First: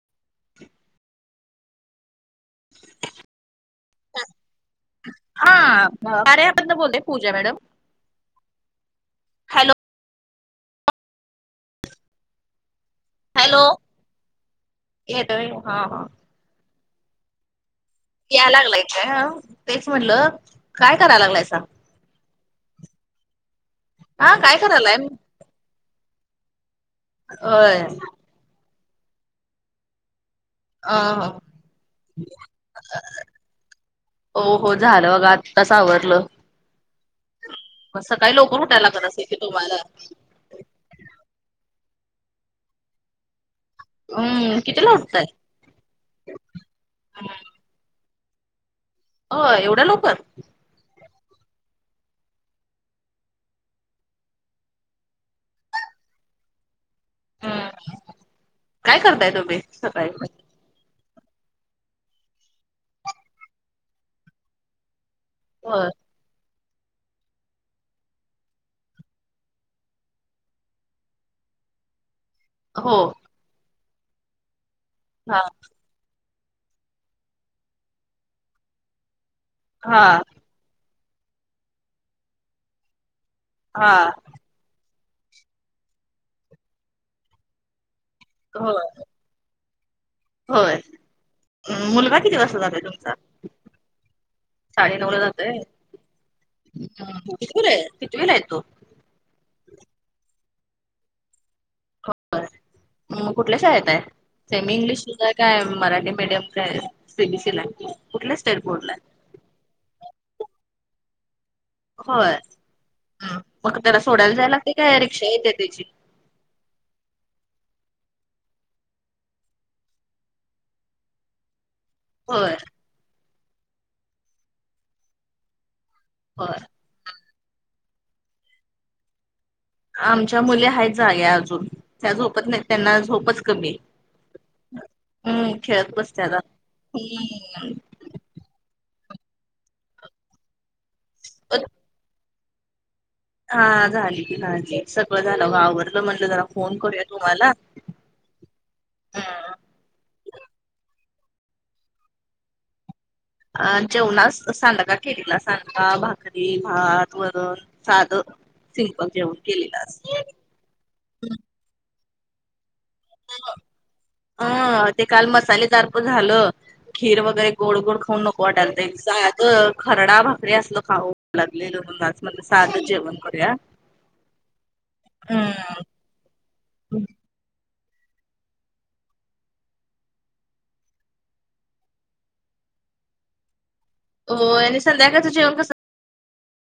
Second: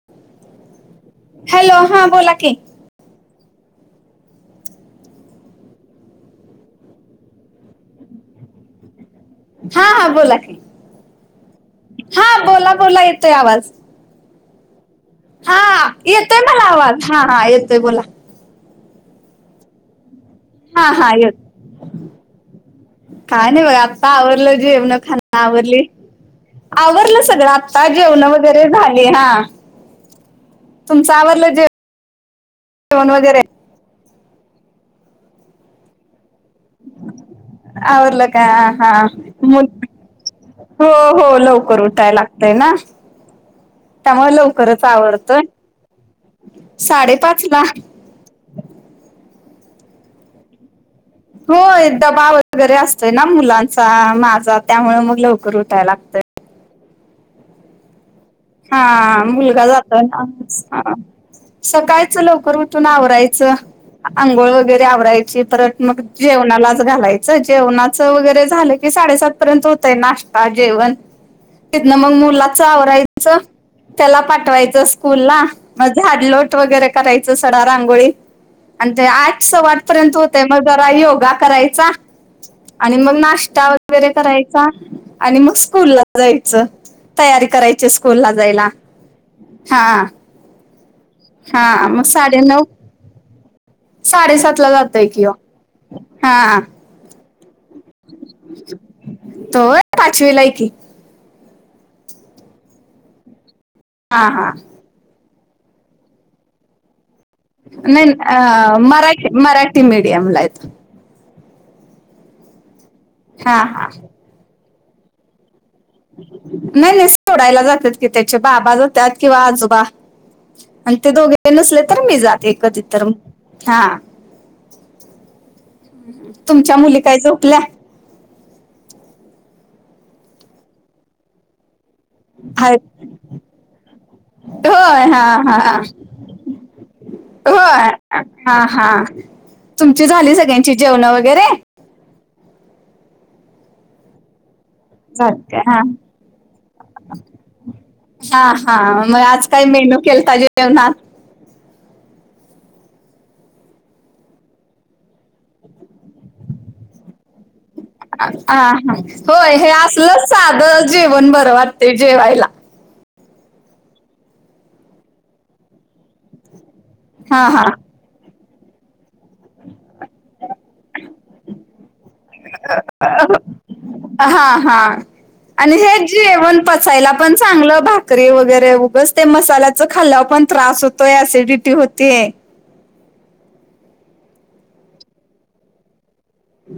[inaudible] Hello हा बोला की [inaudible] [unintelligible] हा कार्यामधन बोलतेय पूजा मॅडम हॅलो हा हा बोला की. हा बोला बोला. येतोय हॅलो आवाज. हा येतोय मला आवाज. हा हा येतोय बोला. याय लागलाय का? तेच म्हटलं. हा काय हा कराय येत. लागलायसा? काय नाही बघ आत्ता हा आवरल काय जेवन करायलाय? खाण, आवरली. आवरलं सगळं होय आत्ता जेवण वगैरे झाले हा. अ तुमचं आवरल जेवण वगैरे? हो हो झालं बघा. आत्ताच आवरलं. म आवरलं सकाळी का लकर उठायला हा लागत असेल की मुल तुम्हाला? हो हो लवकर उठाय लागतय ना. त्यामुळे हम्म लवकरच कितीला उठताय? आवरत. साडेपाच ला ओ! एवढ्या लवकर? होय डबा वगैरे असतोय ना मुलांचा, माझा. त्यामुळे मग लवकर उठायला लागतय. हं. हा मुलगा जातोयना आमचा. सकाळचं लवकर उठून आवरायचं. आंघोळ वगैरे आवरायची परत होय मग जेवणालाच घालायचं. जेवणाचं वगैरे झालं की साडेसात पर्यंत होतय नाश्ता जेवण. तिथन मग मुलाच हो आवरायचं, त्याला पाठवायचं स्कूल हा ला. म झाडलोट वगैरे करायचं, सडा रांगोळी. आणि ते आठ साडे हा आठपर्यंत होते. म जरा योगा करायचा आणि मग नाश्ता हा वगैरे करायचा. चा आणि मग स्कूल ला जायचं तयारी करायची स्कूल ला जायला. होय हां. होय? मुलगा किती वाजता जातो तुमचा? साडेसातला जातोय कि ओ. हा. हं, कितविलये कितविलाये तो? तो होय, पाचवीलाय की. म कुठल्या शाळेत आहे? हा हा सेमी इंग्लिशला आहे काय मराठी मीडियमला ये? सीबीसीलाये नाही कुठल्या स्टेट अ, बोर्डलाये? मराठी मराठी मीडयमलाय तो. होय. हा मग हा त्याला सोडायला जाय लागते काय रिक्षा येते त्याची? नाही नाही सोडायला जातात की त्याचे बाबा जातात किंवा आजोबा. अन ते दोघे ते नसले तर मी जाते होय कधी तर. हा. होय. तुमच्या मुली काय झोपल्या? आमच्या मुली हायेत जाग्या अजून. त्या झोपत नाही, त्यांना आहेत झोपच कमी आहे. होय हा हं हा खेळत बसतत्यात अजून. ही होय हा हा. तुमची झाली सगळ्यांची जेवण वगैरे? हा झाली की झाली सगळं झाली झालं काय हा आवरलं. म्हटलं जरा फोन करूया तुम्हाला. हा हा. म हं. आज काय मेनू केलता जेवणात? अ जेवणास सांडगा केलेला. सांडगा, भाकरी, भात. वरण. साध हा सिंपल जेवन केलेलं आज. ध जेवण बरं वाटतय जेवायला. अं ते काल मसालेदार पण झालं खीर हा वगैरे हा गोड गोड खाऊ नको वाटायला अ खरडा भाकरी असल खाऊ वाटू लागलेलं मला आज. म्हणल आज साध जेवण करूया. हा हा हम्म. आणि जे जेवण पचायला पण चांगलं भाकरी वगैरे. उगच ते मसाल्याच खाल्यावर पण त्रास होत तोय. सिडिटी होतीय. होय आणि संध्याकाळच जेवण कस,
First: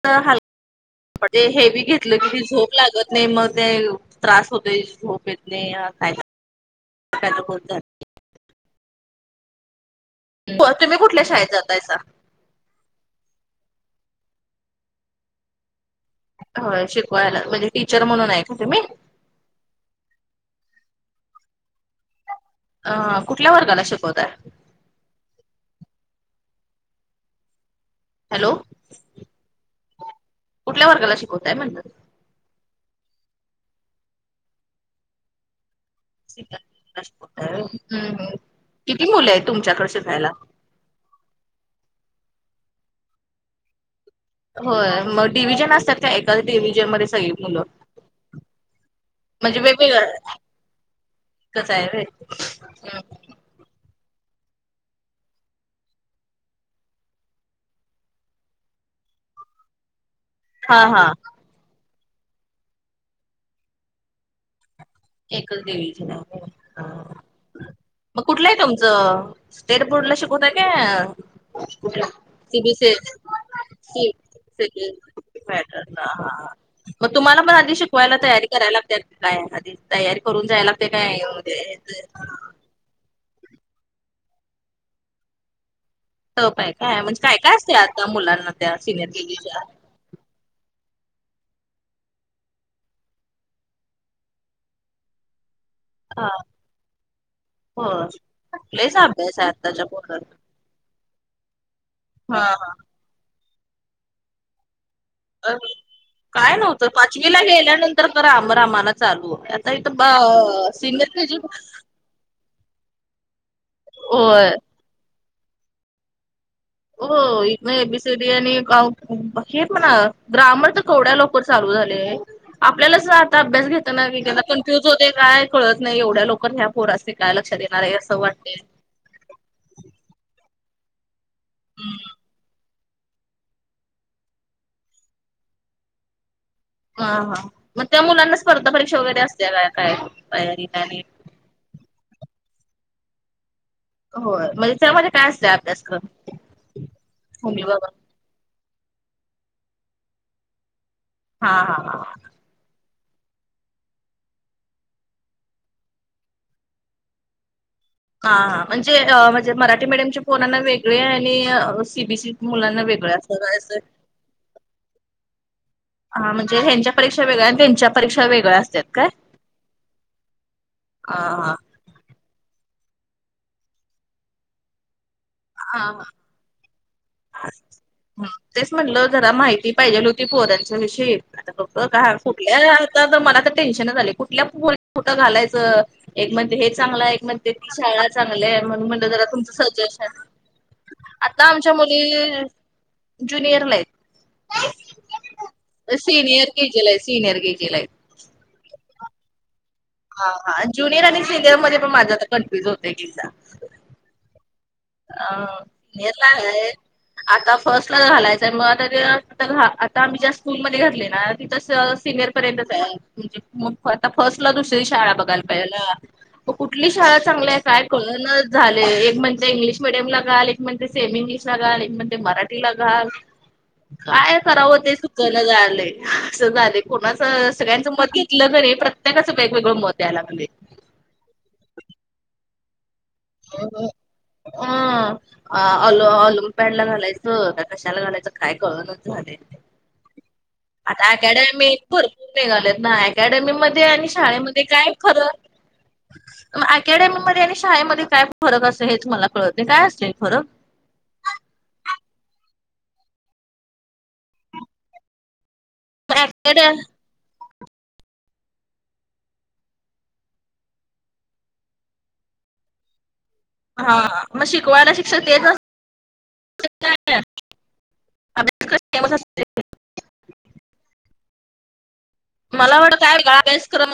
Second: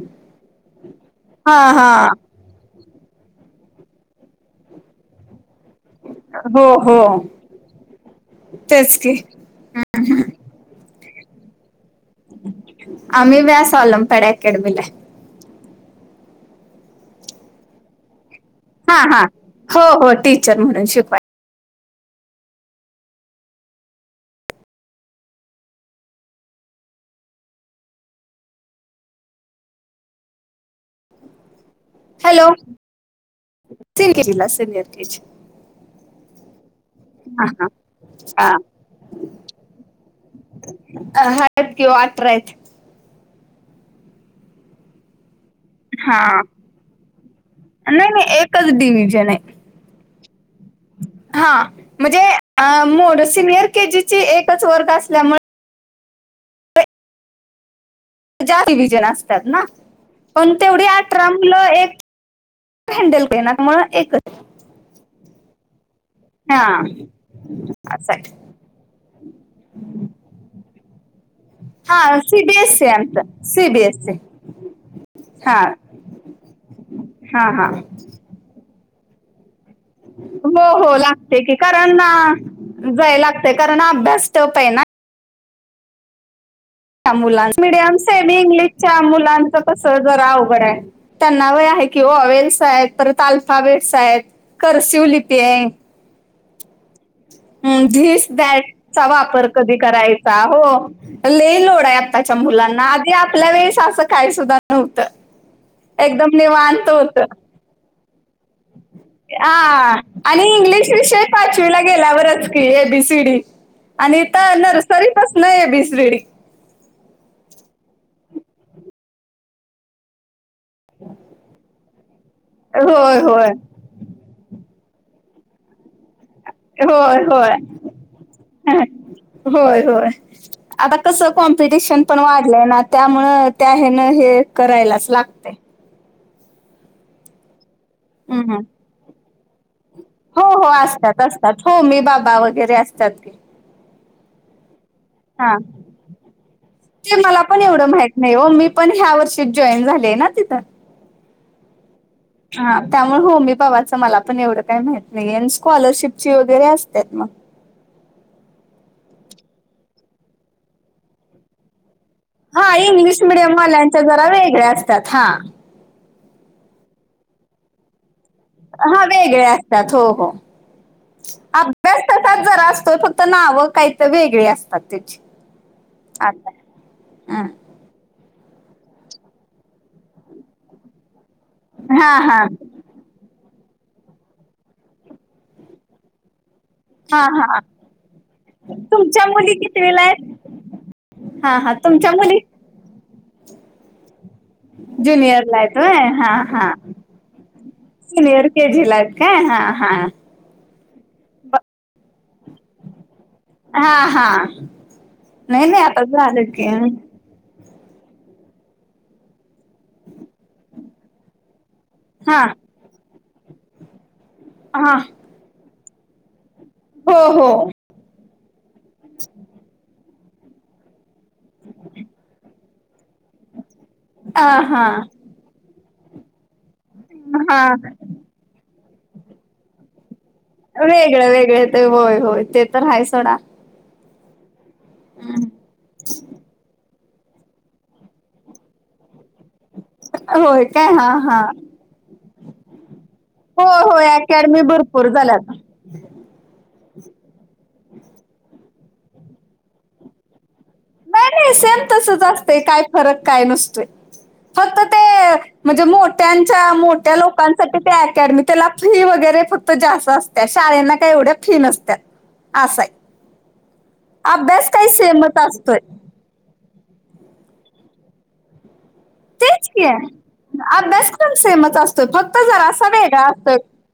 हलकं, म्हणजे हा हेवी हा घेतलं कि ती झोप लागत नाही मग ते त्रास होतोय झोप येत नाही. काय हो हो! काय तर होत जातंय. तेच की. तुम्ही कुठल्या शाळेत जातायसा? आम्ही व्यास ऑलंपॅड अकॅडमीला हाय. होय शिकवायला म्हणजे टीचर म्हणून आहे का तुम्ही? हा हा हो हो टीचर म्हणून शिकवाय अ कुठल्या वर्गाला शिकवताय? हॅलो! कुठल्या वर्गाला शिकवताय म्हणलं? हॅलो! Senior KG. हा हा किती मुल आहेत तुमच्याकडे शिकायला? अ हायत की ओ अठरा आहेत. होय मग डिव्हिजन असतात का हा एकाच डिव्हिजन मध्ये सगळी मुलं? नाही नाही एकच डिव्हजन आहे. म्हणजे वेगवेगळ? हा म्हणजे मोड, सिनियर केजी चा एकच वर्ग असल्यामुळे च्या डिव्हिजन असतात ना पण हा तेवढी हा अठरा मुल एक हँडल एकच त्यामुळं एकच डिव्हिजन आहे. हा! व्हय. मग कुठलं आहे तुमचं स्टेट बोर्ड ला शिकवतय काय कुठल हा सीबीएसई आहे आमचं सीबीएससी सीबीएसई हा पॅटर्न, हा मग तुम्हाला हा पण हा आधी शिकवायला तयारी कराय लागते काय आधी? तयारी करून जायला हो लागतंय हो काय लागते की म्हणजे कारण अ, जाय लागतय कारण अभ्यास टफ आहे ना! टफ आहे काय? म्हणजे काय मुला काय असते मीडियम, आता सेमी मुलांना त्या इंग्लिशच्या सिनियर केजीच्या मुलांच कस जरा अवघड आहे. त्यांना वय आहे की ऑवेल्स आहेत परत आल्फा बेट्स आहेत करसिव लिपी आहे. हा! ह होय दिस दॅट लईच चा अभ्यास वापर आहे कधी आत्ताच्या पोरांना करायचा हो लय लोड आहे आत्ताच्या हा हा मुलांना आधी आपल्या वेळेस असं काही सुद्धा नव्हतं. अ एकदम काय नव्हतं निवांत होत. पाचवीला गेल्यानंतर तर ग्रामर आम्हाला चालूच आता इथ हा आणि इंग्लिश विषय सीनियर पाचवीला गेल्यावरच की एबीसीडी आणि हित होय नरसरीपसन एबीसीडी! हो इथ एबीसडी आणि हे म्हणा ग्रामर तर केवड्या लवकर चालू झाले आपल्याला होय आता होय अभ्यास घेत घेताना कनफ्यूज होतया काय कळत नाही एवढ्या लोक ह्या पोरास्नी होय काय होय लक्षात येणार आहे असं वाटतय. होय होय आता कस कॉम्पिटिशन पण वाढलंय ना. त्यामुळं त्या हेन हे करायलाच लागतय. हा हा मग त्या मुलांना हम्म हम्म. स्पर्धा परीक्षा वगैरे असते का काय? हो हो तयारीला आणि असतात असतात होमी बाबा वगैरे असतात की. हो म्हणजे त्यामध्ये काय असतय हा, अभ्यासक्रम ते मला पण होमी एवढं बाबा माहित नाही हो मी पण ह्या वर्षी जॉईन झाले आहे ना तिथं. हा हा हा! हा त्यामुळे होमी बाबांचं मला पण एवढं काही माहत नाही स्कॉलरशिपची वगैरे असतात मग. हां हां म्हणजे म्हणजे मराठी मीडियमच्या पोरांना वेगळे आणि सीबीएससी हा इंग्लिश मिडियमवाल्यांच्या जरा वेगळ्या असतात हा. हा म्हणजे ह्यांच्या परीक्षा वेगळ्या आणि त्यांच्या परीक्षा वेगळ्या असत्यात हा काय वेगळ्या असतात हो हो. हा व्यस्ततात जरा असतोय फक्त नावं काही तर वेगळी असतात त्याची. हा. आता हां [unintelligible] ह तेच म्हटलं जरा माहिती पाहिजेल होती पोरांच्या विषयी आता बघत का हां हां कुठल्या. आ मला तर टेन्शन झाले कुठल्या कुठ घालायचं. एक म्हण हे चांगलं आहे एक हां म्हणते हां ती शाळा चांगली आहे म्हणून म्हणलं जरा तुमच्या मुली तुमचं कितवीला सजेशन. आहेत आता हां आमच्या हां मुली तुमच्या ज्युनियरला आहेत. जुनियरला आहेत होय हा सिनियर हा. केजीला आहेत सिनियर केजीला आहेत. सिनिअर के जी ला आहेत काय हा हा. हा हा जुनियर आणि सिनियर मध्ये पण माझा आता कन्फ्युज होतय कि. हा हा नाही नाही आताच सिनियरला झालं क. आहे. आता फर्स्टला जर घालायचंय मग त आ आता आम्ही ज्या स्कूलमध्ये घातले ना तिथ. सिनियर हां पर्यंत जा म्हणजे मग आता फर्स्ट ला दुसरी हां शाळा बघायला पाहिजे ना. कुठली शाळा हो हो चांगल्या आहे काय कळण झाले एक म्हणज इंग्लिश. घाल एक म्हण सेम इंग्लिश ला घाल एक म्हण मराठी ला घाल. काय हां करावं हां ते सुचन झालंय असं झाले कोणाचं सगळ्यांचं हां मत. हे प्रत्येकाचं वेगवेगळं मत यायला लागले. वेगळे वेगळे ते होय होय ते तर हाय सोडा. अल अलूम पॅडला घालायच. हो कशाला घालायचं काय कळेना झाले होय काय आता हां हां अकॅडमी. भरपूर निघालेत ना अकॅडमी होय मध्ये आणि होय अकॅडमी शाळेमध्ये काय भरपूर खर. झाल्यात अकॅडमीमध्ये आणि शाळेमध्ये काय फरक असत हेच मला कळत काय असते फरक? नाही नाही सेम तसच असतय काय फरक काय नसते. फक्त ते म्हणजे मोठ्यांच्या मोठ्या लोकां. अकॅडमी त्याला फी वगैरे फक्त जास्त असत शाळेना काही एवढ्या फी नसत. असाय हा मग अभ्यास काही शिकवायला सेम शिक्षक तेच असतोय. असतात अभ्यासक्रम असते. तेच अभ्यास कोण सेमच असतोय फक्त. मला जरासा वाटत वेगळा असतोय अभ्यासक्रम.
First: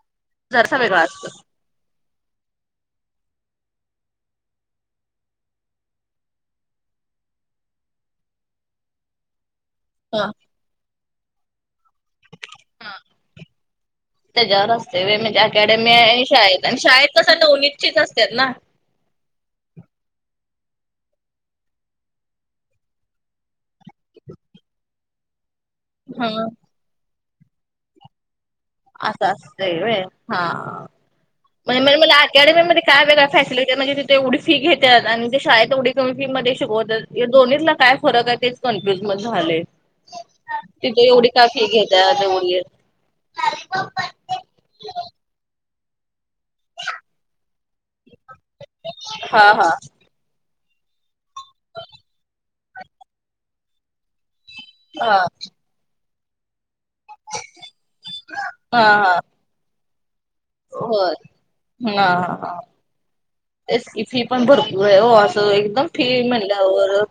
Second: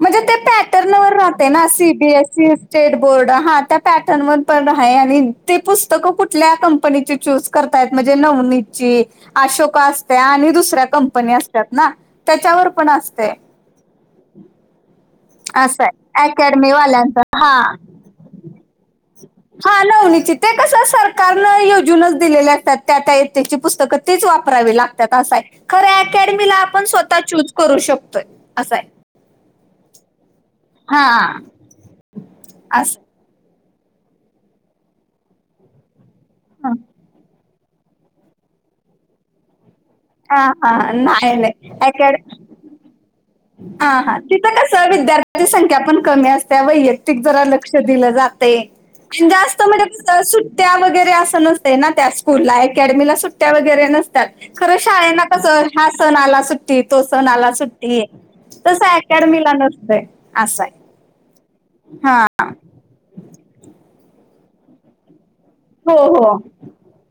म्हणजे ते जरासा वेगळा पॅटर्नवर असतो राहते ना सी. बी. एस. सी. चेडबोर्ड हा त्या पॅटर्न व पण राहा आणि ते पुस्तकं कुठल्या कंपनीची चूज. होतात म्हणजे नवनीतची अशोका. ह. आणि दुसऱ्या कंपनी असतात ना त्याच्यावर पण असते. त्याच्यावर असते म्हणजे असं अकॅडमी आहे आणि शाळेत अकॅडमी आणि शाळेत कस वाल्यांचं हा नवनीतची असतात ना. [inaudible] हा नवनीतची ते कसं सरकारनं योजूनच दिलेले असतात त्या त्या ईतेची पुस्तकं. तीच वापरावी लागतात असाय खरे हा अकॅडमीला आपण स्वतः चूज करू शकतोय असाय. असं असते हा होयमला अकॅडमी मध्ये असं काय वेगळ्या फॅसिलिटी. म्हणजे तिथे एवढी फी घेतात आणि ते शाळेत एवढी कमी फी मध्ये हं. शिकवतात. दोन्हीला काय फरक आहे तेच कन्फ्युज मधे झाले. हां हां. तिथे एवढी नाही का फी नाही. घेतात. हा हा तिथ कस विद्यार्थ. कमी असतात वैयक्तिक जरा लक्ष दिलं जातंय हा जास्त हा म्हणजे. सुट्ट्या वगैरे असं नसते ना त्या स्कूल ला अकॅडमीला सुट्ट्या वगरे नस खरं शाळे हा ना कस हा सण आला सुट्टी तो सण आला सुट्टी. तस हा हा अकॅडमीला नसतय. होय, हा ह हां. ह. एस की फी पण भरपूर आहे हो असं एकदम हो, फी हो. म्हणलं.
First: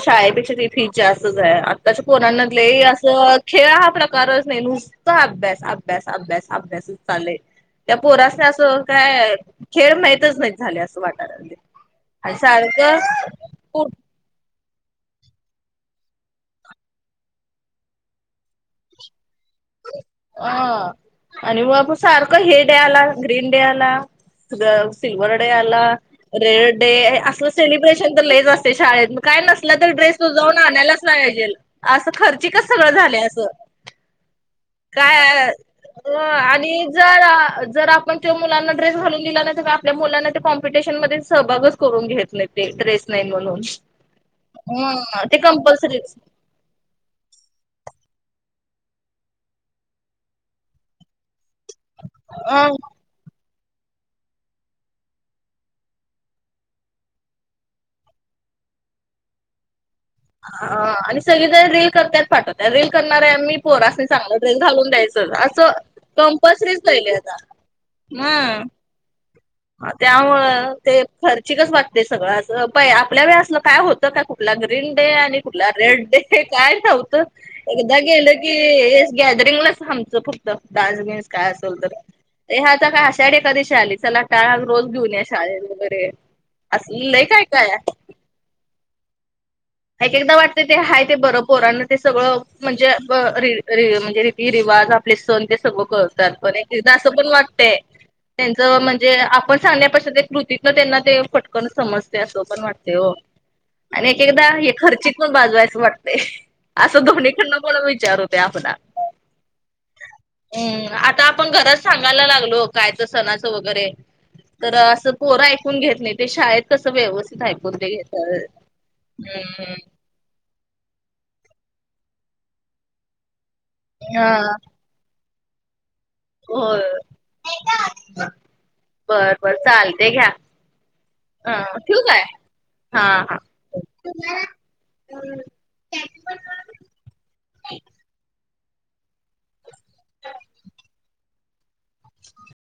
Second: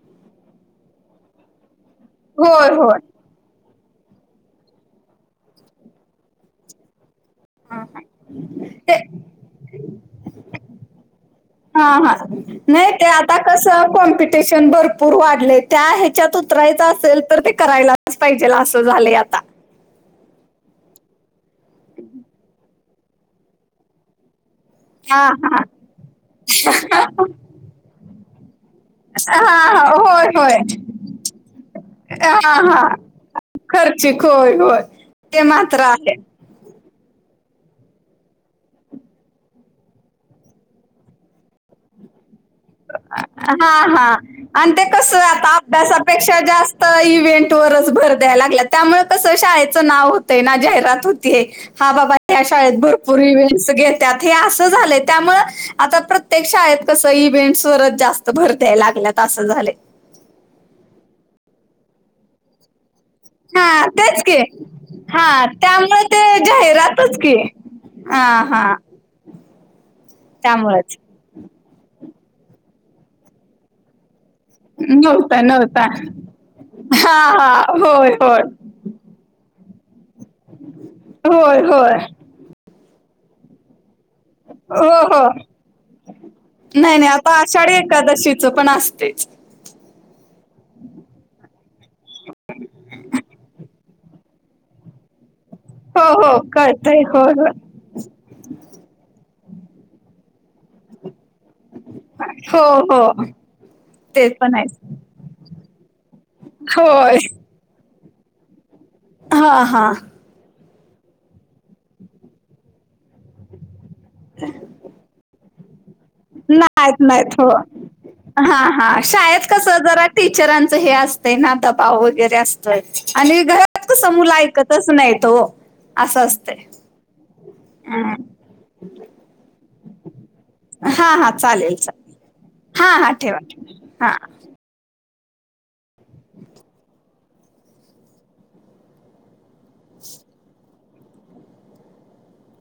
शाळेपेक्षा फी असच आहे. त्याच्या होय, कोनालेही होय. असं. खेळ हा प्रकारच नाही नुकता अभ्यास अभ्यास अभ्यास अभ्यासच चाललाय. हां, त्या हां. पोरास असं ते काय खेळ माहिती. नाही झाले असं वाटालय हा हा आणि सारखं. पेशंन भरपूर वाढले त्या, हेच्यात उतरायचं असेल, तर ते करायलाच पाहिजेल असं झालंय आता. अ.. आणि मग सारखं हे डे आला ग्रीन डे आला. हा सिल्वर डे हा आला, रेड डे असलं सेलिब्रेशन तर लैच अस शाळेत काय हा नसला तर हा ड्रेस होय तो जावून होय आणायलाच पाहिजेल, असं खर्चिकच सगळं झाले असं. खर्चीक होय होय. ते काय मात्र आहे आणि, जर जर आपण मुलांना तो ड्रेस घालून दिला नाही तर, आपल्या मुलांना त्या कॉम्पिटिशनमध्ये सहभागचं करून घेत नाही. ते ड्रेस नाही हा.. म्हणून हा.. आणि ते कस ह ते आता कंपल्सरीच अभ्यासापेक्षा जास्त, तर इव्हेंट वरच भर द्यायला लागलेत, त्यामुळे कसं शाळेचं नाव होतंय ना जाहिरात होतीय. हा बाबा या अ शाळेत भर पूर इव्हेंटस घेत्यात हे असं झालंय, त्यामुळे आता प्रत्येक शाळेत कसं इव्हेंन्टस. स्तर जास्त भर द्याय लागलेत असं झाले. ह.. आणि सगळी जण रील करत्यात पाठवत्यात. रील करणारे आम्ही हां, पोरासनी तेच की. चांगलं ड्रेस घालून द्यायचं, हां, असं त्यामुळे कंपलसरीच केले आता. आ.. हा.. त्यामुळं ते खर्चिकच वाटते सगळं, असं प.. आपल्या वेळेला असल काय होतं का कुट कुठला ग्रीन डे आणि नव्हता, कुठला नव्हता. Red day. काय नव्हतं हां, हां. एकदा होय, गेलं होय. की, ते गॅदरिंगलाच आमचं फक्त डान्स बिन्स काय होय, असेल तर, होय. ए आता काय आषाढी एकादशी आली चला. काळ हो, रोज घेऊन या हो. शाळेत वगैरे, असलय काय काय तसपण असतयच. एक एकदा वाटत ते हाय, ते बरं पोरांना ते सगळं. म्हणजे, म्हणजे रीती रिवाज. आपले सण ते सगळं हो करतात. हो पण एक एकदा कळतंय असं हो पण हो वाटतंय. त्यांनच म्हणजे, आपण सांगण्यापासून ते कृतीतन त्यांना ते पट पण समजते असं पण वाटते हो, आणि एक ते एकदा पण आहे खर्चित पण बाजू आहे असं वाटते. असं होय दोन्ही कडनं पण विचार होते आपला. हा हा. हम्म. आता आपण घरात सांगायला लागलो काय तर सणाचं वगैरे, तर असं पोरं ऐकून घेत नाही, ते शाळेत कसं नाहीत नाहीत व्यवस्थित हो ऐकून ते घेतात. हा हा शाळेत कस हम्म जरा टीचरांच हे असतंय ना, दबाव वगैरे असतंय आणि घरात कस हा मूल ऐकतच नाहीत ओ. होय हं. बर बर चालते घ्या. हा ठेवू काय हा हा ठेवा ठेवा हा हा. [inaudible] [inaudible]